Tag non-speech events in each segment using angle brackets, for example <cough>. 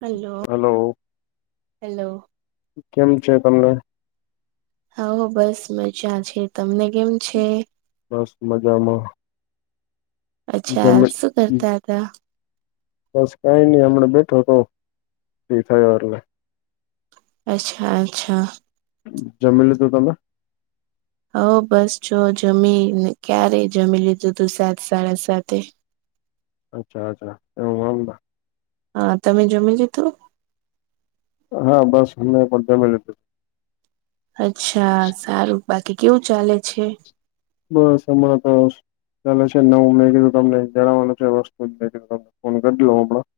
Hello hello, hello કેમ છે તમને? હા, હો, બસ મજા છે. તમને કેમ? છે બસ, મજામાં. અચ્છા, જમે શું કરતા હતા? બસ, કાઈ નઈ, હમણા બેઠો તો, ફ્રી થયો એટલે. અચ્છા, અચ્છા. જમી લીધું તમે? હ, બસ જો જમી, ને ક્યારે જમી લીધું તું, સાત સાડા સાતે. અચ્છા, અચ્છા <unintelligible> <unintelligible> હા, તમે જમી લીધુ? હા, બસ મેં પણ જમી લીધું. અચ્છા, સારું, બાકી કેવું ચાલે છે? બસ, હમણાં તો- -ચાલે છે નવું, મેં કીધું તમને જણાવવાનું છે. વસ્તુ જ, મેં કીધુ, તમને ફોન કરી લઉ હમણાં.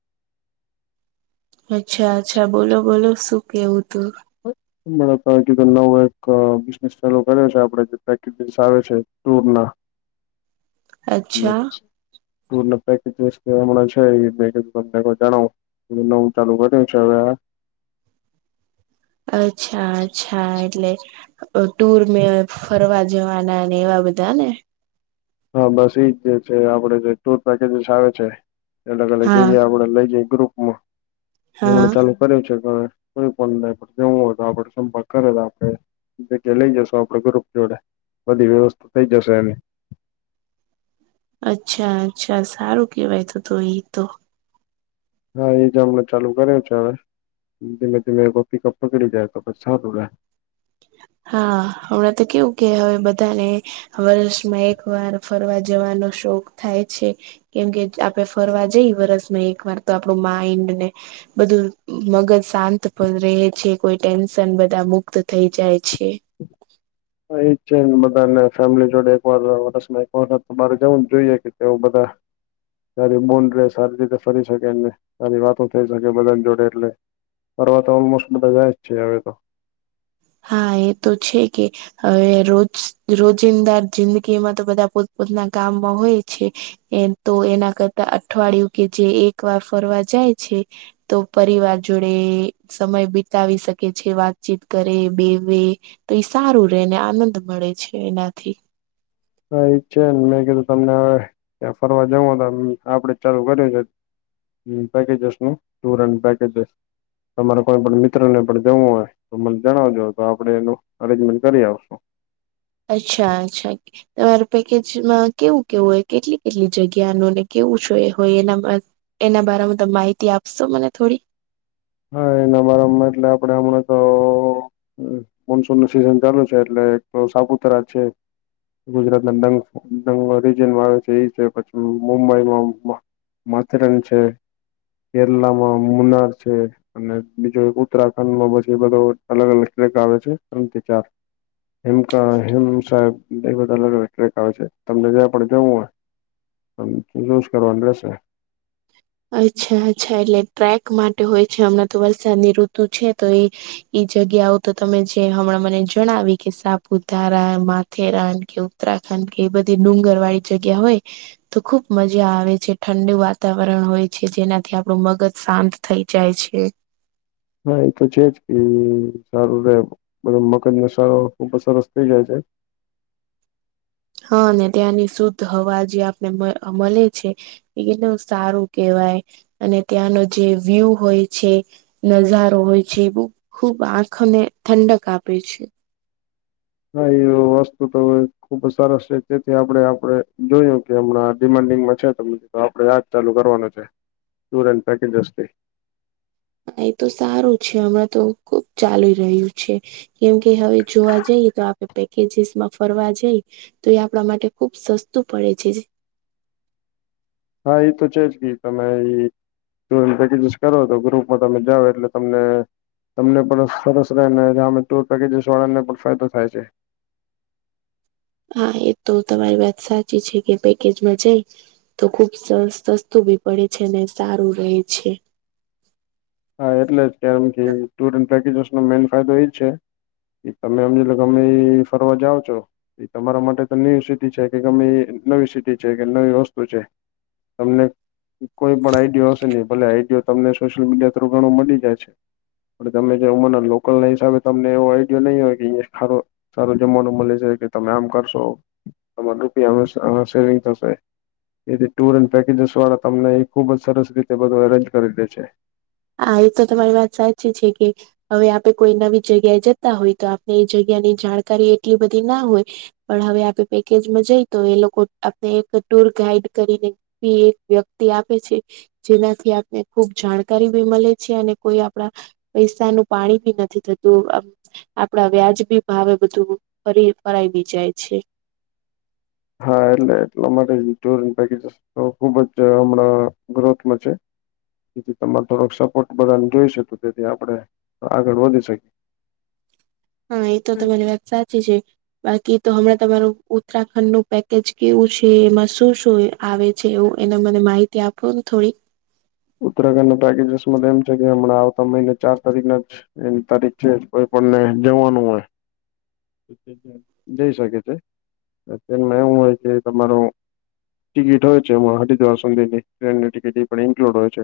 અચ્છા, અચ્છા, બોલો બોલો, શું કેવું તું? બ <inaudible> <unintelligible> નવો એક બિઝનેસ ચાલુ કર્યો છે, આપડે જે પેકેજીસ આવે છે ટુર ના- અચ્છા <unintelligible> ટૂર પેકેજીસ હમણાં છે. એ મેં કીધુ જણાવું, નવું ચાલુ કર્યું છે હવે- અચ્છા, અચ્છા, એટલે- - ટુરને, ફરવા જવાના, ને એવા બધા ને? હા, બસ એજ, જે છે આપડે જે ટુર પેકેજીસ આવે છે. અલગ અલગ હા જગ્યાએ, પડે લઈ જઈ ગ્રુપમાં. હા એમને ચાલુ - -કર્યું છે. કોઈ પણ ને જવું હોતો, આપડો સંપર્ક કરે તો આપડે- -જગ્યા લઈ જશુ આપડે, ગ્રુપ જોડે, બધી વ્યવસ્થા થઇ જશે. એની- અચ્છા, અચ્છા, સારું કેવાય તો, તો ઈ તો. હા, એ જ હમણા ચાલુ કરે છે હવે, ધીમે ધીમે પિકઅપ પકડી જાય તો પછી સારું રહે. હા, હમણાં કેવું કે હવે બધાને વર્ષમાં, એક વાર ફરવા જવાનો શોખ થાય છે. કેમ કે, આપડે ફરવા જઈ, વરસમાં એક વાર તો આપણું માઈન્ડ ને- બધું, મગજ શાંત રહે છે. કોઈ ટેન્શન બધા મુક્ત થઈ- જાય છે એજ છેને બધાને ફેમલી જોડે એક વાર વરસમાં એક વાર બારે જવું જ જોઈએ કે કેવું બધા <unintelligible> રે સારી રીતે ફરી શકે અને અને વાતો થઈ શકે બધાન જોડે એટલે ફરવા તો ઓલમોસ્ટ બધા જાય જ છે હવે તો હા એ તો છે કે હવે રોજ રોજિંદા જિંદગીમાં તો બધા પોતપોતના કામમાં હોય છે એ તો એના અઠવાડિયું કે જે એક વાર ફરવા જાય છે તો પરિવાર જોડે સમય બિતાવી શકે છે વાતચીત કર રે બેવે તે ઈ સારું રેને આનંદ મળે છે એનાથી હા એ છે ને મેં કીધું તમને ફરવા જવું હોય તો આપડે ચાલુ <unintelligible> પેકેજિસનું ટુર એન્ડ પેકેજ એ તમારે કોઈ પણ મિત્રને પણ જવું હોય તો મન જણાવજો તો આપડે એનો અરજમેન્ટ કરી આવશું. અચ્છા અચ્છા. તમારે પેકેજમાં કેવું કેવું હોય કેટલી કેટલી જગ્યાનો ને કેવું જો હોય એના મા એના બારામાં તમે માહિતી આપશો મને થોડી હાં એનામાં મતલબ આપડે હમણાં તો મોનસૂનનું સિઝન ચાલુ છે એટલે <unintelligible> સાપુતારા છે. ગુજરાતના ડંગ ડંગના રીજનમાં આવે છે ઈ છે પછી મુંબઈમાં મા માથેરાન છે કેરલામાં મુનાર છે. અને બીજો એક ઉત્તરાખંડમાં પછી એ બધો અલગ અલગ ટ્રેક આવે છે ત્રણથી ચાર હિમકા હિમસા એ બધા અલગ અલગ ટ્રેક આવે છે તમને જ્યા પણ જવું હોય. તમને ચૂઝ કરવાનું રેશે. અચ્છા અચ્છા એટલે ટ્રેક માટે હોય છે હમણાં તો વરસાદની ઋતુ છે તો એ ઈ જગ્યાઓ તો તમે જે હમણાં મને જણાવી કે સાપુતારા માથેરાન કે ઉ ત્તરાખંડ કે એ બધી ડુંગરવાળી જગ્યા હોય તો ખુબ મજા આવે છે ઠંડુ વાતાવર રણ હોય છે જેનાથી આપડુ મગજ શાંત થઈ જાય છે. હા એ તો છે જ કે સારું રે બધો મગજનો સા સરસ થઇ જાય છે. હા અને ત્યાંની શુદ્ધ હવા જે આપને મ મલે છે. એ નો સારું કેવાય અને ત્યાંનો જે વ્યુ હોય છે. નઝારો હોય છે એ બ ખુબ આંખને ઠંડક આપે છે. હા એ વસ્તુ તો ખુબ સરસ છે તેથી આપડે આપડે જોયું કે અમણાં ડિમાડિંગમાં છે તો મિત્ર આપડે આ જ ચાલુ કરવાનું છે ટુર એન્ડ પેકેજસ થી એ તો સારું છે હમણાં તો ખુબ ચાલી રયુ છે. કેમ કે હવે જોવા જઈએ તો આપડે પેકેજીસમાં ફરવા જેઈ તો એ આપડા માટે ખુબ સસ્તું પડે છે જે હા એ તો છે જ કે તમે એ ટૂર અને પેકેજિસ કરો તો ગ્રુપમાં તમે જાવ એટલે તમને તમને પણ સરસ રેય ને હામે ટુર પેકેજસ વાળા ને પણ ફાયદો થાય છે. હા એ તો તમારી વાત સાચી છે કે પેકેજમાં જઈ તો ખુબ સસ સસ્તું બી પડે છે ને સારું રેય છે. હા એટલે જ કેમ કે ટુર એન્ડ પેકેજસ નો મેન ફાયદો એ જ છે. કે તમે અમને ગમે ઈ ફરવા જાવ છો. એ તમારા માટે તો ન્યુ સિટી છે કે ગમે ઈ નવી સિટી છે કે નવી વસ્તુ છે. તમને કોઈ પણ આઈડિયો હશે નઈ ભલે આઈડિયો તમને સોશિયલ મીડિયા થોરુ ઘણું મડી જાય છે. પણ તમે જે ઉંમરના લોકલના હિસાબે તમને એવો આઈડિયા નહીં હોય કે અહીંયા <unintelligible> સારું જમાવાનું મલે છે કે તમે આમ કરશો, તમાર રૂપિયા અ સ અ સેવિંગ થશે. એથી ટુર એન્ડ પેકેજસ વાળા તમને એ ખુબ જ સરસ રીતે બધું અરેન્જ કરી દે છે. હા, એ તો તમારી વાત સાચી છે કે હવે આપે કોઈ નવી જગ્યાએ જતા હોય તો આપણે એ જગ્યાની જાણકારી એટલી બધી ના હોય. પણ હવે આપે પેકેજમાં જઈ તો એ લોકો આપણે એક ટુર ગાઈડ કરીને ઈ એક વ્યક્તિ આપે છે, જેનાથી આપને ખુબ જાણ કારી બી મલે છે અને કોઈ આપણા પૈસાનું પાણી બી નથી થતું. આમ આપડા વ્યાજબી ભાવે બધું ફરી ફરાય બી જાય છે. હા, એટલે એટલા માટે જ ટૂર એન્ડ પેકેજિસ તો ખુબ જ હમણાં ગ્રોથમાં છે. જેથી તમારો થોડોક સપોર્ટ બધાને જોઈશે તો તેથી આપણે આગળ વધી શ હા, એ તો તમારી વાત સાચી છે. બાકી તો હમણાં તમારું ઉત્તરાખંડનું પેકેજ કેવું છે, એમાં શું શું હોય? આવે છે એવું એને મને માહિતી આપોને થોડીક ઉત્તરાખંડના પેકેજસ એમ છે કે હમણાં આવતા મહિને ચાર તારીખના જ એની તારીખ છેજ કોઈ પણને જવાનું હોય. જ જ જઈ શકે છે અત્યારમાં એવું હોય કે તમારો ટિકિટ હોય છે એ હરિદ્વાર સુધીની ટ્રેનની ટિકિટ ઈ પણ ઇન્ક્લુડ હોય છે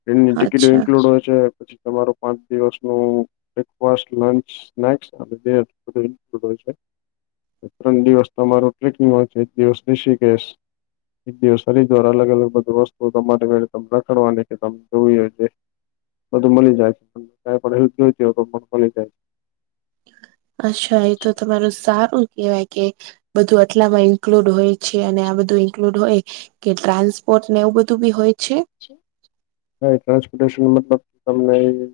ટ્રેનની ટિકિટય અચ્છા ઇન્ક્લુડ હોય છે. તમારો પાંચ દિવસનું બ્રેકફાસ્ટ, લંચ સ્નેક્સ અને બેડ બધું ઇન્ક્લુડ હોય છે. ત્રણ દિવસ તમારું ટ્રેકિંગ હોય છે, એક દિવસ ઋષિકેશ એક દિવસ હરિદ્વાર અલગ અલગ બધું વસ્તુ તમારે <unintelligible> <unintelligible> તમે જોઈ હશે બધું મળી જાય, પણ ક પણ <unintelligible> હોય તો પણ મળી જાય. અચ્છા એ તો તમારું સારું કેહેવાય કે બધું આટલામાં ઇન્ક્લુડ હોય. છે અને આ બધું ઇન્ક્લુડ હોય કે ટ્રાન્સપોર્ટને એવું બધું બી હોય છે. <unintelligible> ટ્રાન્સપોટેશન મતલબ તમને ઈ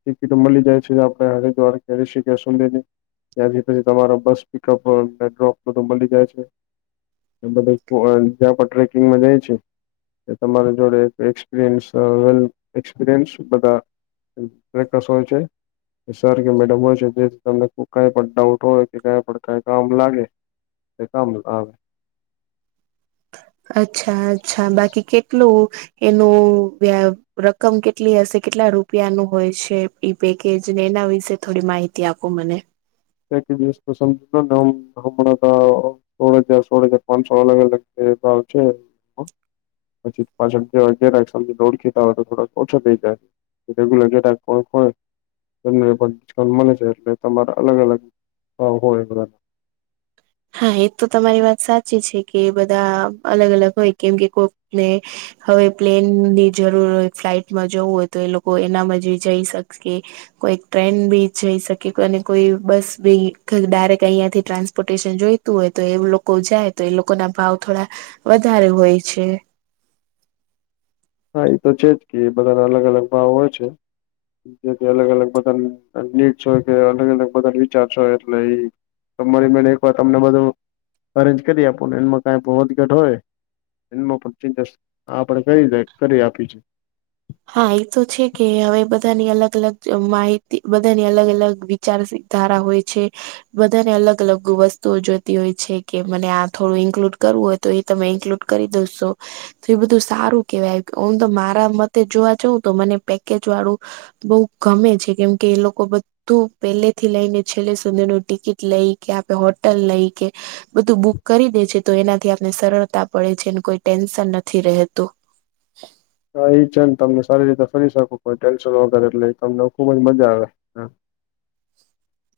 ટિકિટો મલી જાય છે આપડે હરિદ્વાર કે ઋષિકેશ સુધીની ત્યાંથી પછી તમારા બસ પિકઅપ ડ્રોપધ મલી જાય છે. એ બધા <unintelligible> જ્યાં પણ ટ્રેકિંગમાં જાય છે એ તમારે જોડે એક્સપિરીયન્સ અ એક્સપિરીયન્સ બધા <unintelligible> હોય છે. સર કે મેડમ હોય છે જેથી તમને કઈ પણ ડાઉટ હોય કે કઈ પણ કઈ કામ લાગે તે કામનું આવ અચ્છા અચ્છા બાકી કેટલું એનું વ્યા રકમ કેટલી હશે, કેટલા રૂપિયાનું હોય છે? ઈ પેકેજ ને એના વિશે થોડી માહિતી આપો મને. એક દિવસ તો સમ <unintelligible> હમણાં તો સોળ હજાર સોળ હજાર પાંચસો અલગ અલગ જે ભાવ છે હ. પછી પાછળ જે <unintelligible> ળખીતા હોય તો થોડોક ઓછો થઈ જાય. રેગ્યુલર કે કોઈ હોય <unintelligible> મળે છે એટલે તમાર અલગ અલગ <unintelligible> હોય બધા. હા, એ તો તમારી વાત સાચી છે કે બધા અલગ અલગ હોય કેમ કે કોકને હવે પ્લેનની જરૂર હોય ફ્લાઇટમાં જવું હોય તો એ લોકો એનામાં જ જઈ શકશે. કોઈ ટ્રેન બી જઈ શકે અને કોઈ બસ બી ડાયરેક્ટ અહીંયા થી ટ્રાન્સપોર્ટ ન જોઈતું હોય એ લોકો જાય એ લોકો ના ભાવ થોડા વધારે હોય છે. હા એ તો છે જ કે એ બધાના અલગ અલગ ભાવ હોય છે. જેથી અલગ અલગ બધાની તકલીફ છે કે અલગ અલગ બધ વિચારશો એટલે એ તમારી બે એક વાર તમને બધું અરેન્જ કરી આપું ને એમાં કાઈ વધઘટ હોય એમાં પણ ચિંતા આપણે કરી કરી આપી છે. હા એ તો છે કે હવે બધાની અલગ અલગ માહિતી બધાની અલગ અલગ ચાર ધારા હોય છે. બધાને અલગ અલગ વસ્તુઓ જોતી હોય છે કે મને આ થોડું ઈન્કલુડ કરવું હોય. તો એ તમે ઇન્ક્લુડ કરી દેશો તો એ બધું સારું કેવાય આવ તો મારા મત તે જોવા જો તો મને પેકેજ વાળું બઉ ગમે છે કેમ કે એ લોકો તું પેલે થી લઈને છેલ્લે સુધીને ને ટિકિટ લઈ કે આપે હોટલ લઈ કે બધું બુક કરી દે છે તો એનાથી આપને સરળતા પડે છે કોઈ ટેન્શન નથી રહેતું. હા એ છે ને તમને સારી રીતે ફરી શકું કોઈ ટેન્શન વગેરે એટલે તમને ખૂબ જ મજા આવે.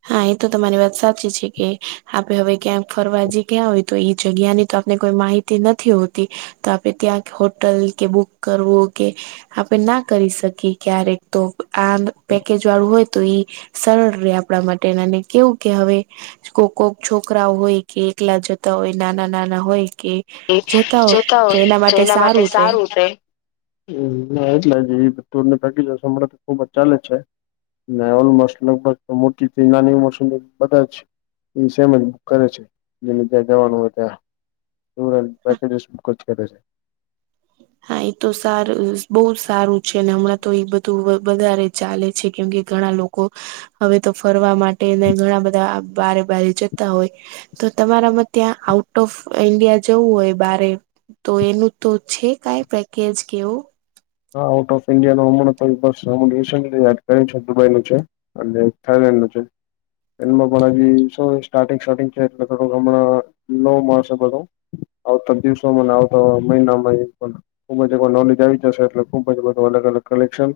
હા એ તો તમારી વાત સાચી છે કે આપે હવે ક્યાં ફરવા જઈ ગયા હોય તો એ જગ્યા ની તો આપને કોઈ માહિતી તે નથી હોતી તો આપે ત્યાં હોટલ કે બુક કરવું કે. આપણે ના કરી શકીએ ક્યારેક તો આ પેકેજ વાળું હોય તો ઈ સરળ રે આપણા માટે અને કેવું કે હવે કોક કોક છોકરા હોય કે એકલા જતા હોય નાના નાના હોય કે કે જતા હોય તો એના માટે સારું રે હમ્મ ના એટલા જ હોય બધુ ભાગી જશે અમારે તો ખુબ જ ચાલે જ છે. ના ઓલમોસ્ટ લગભગ મોટી થઈ નાની મોટી બધા છે. એ સેમ કરે છે એને ત્યાં જવાનું હોય ત્યાં હમ્મ પેકેજ કરેે છે. હા એ તો સારું બહુ સારું છે અને હમણાં તો એ બધું તો વધારે ચાલે છે કેમ કે ઘણા લોકો હવે તો ફરવા માટે ઘણા બધા બારે બારે જતા હોય તો તમારામાં ત્યાં આઉટ ઓફ ઈન્ડિયા જવું હોય બારે તો એનું તો છે. કાઈ પેકેજ કે એવું હા આઉટ ઓફ ઈન્ડિયા નો હમણા રિસેલી યાદ કરી છે દુબઈ નું છે અને થાઈલેન્ડ નું છે એમાં પણ હજી શું સ્ટાર્ટિંગ સ્ટાર્ટિંગ છે એટલે થોડુંક હમણાં ન મળશે બધું આવતા દિવસોમાં આવતા મહિનામાં અમુક નોલેજ આવી જશે. એટલે ખૂબ જ બધું અલગ અલગ કલેક્શન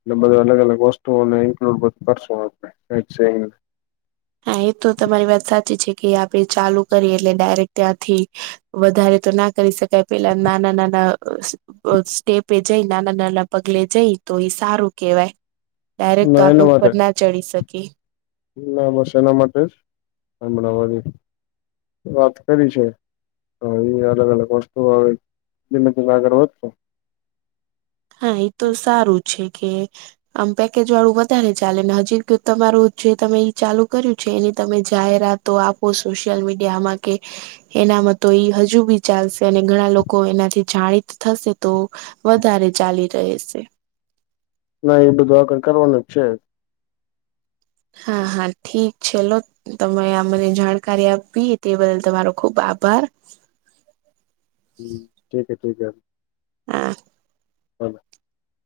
એટલે બધુ અલગ અલગ વસ્તુઓ ને ઇન્ક્લુડ કાઈ છે ઇ હા એ તો તમારી વાત સાચી છે કે આપે ચાલુ કરીએ એટલે ડાયરેક્ટ ત્યાંથી વધારે તો ના કરી શકાય પેલા નાના નાના સ્ટેપે જઈ નાના નાના પગલે જઈ તો એ સારું કેહેવાય. ડાયરેક્ટ તો ના આપે એના ઉપર માટે ના ચડી શકી ના બસ એના માટે જ હમણા વાત કરી છે. હા એ અલગ અલગ વસ્તુ માટે ધીમે ધીમે આગળ વધતું હોત હા એ તો સારું છે કે આમ પેકેજ વાળું વધારે ચાલે ને હજી તમારું જે તમે ચાલુ કર્યું છે એની તમે જાહેરાત તો આપો સોશિયલ મીડિયામાં કે એનામાં તો ઈ હજુ બી ચાલશે અને ઘણા લોકો એનાથી જાણીત થશે તો વધારે ચાલી રહે છે. નઈ એ બધું આગળ કરવાનું જ છે. હા હા ઠીક છેલો તમે અમને જાણકારી આપી તે બદલ તમારો ખુબ આભાર હું ઠીકે ઠીકે હા <unintelligible>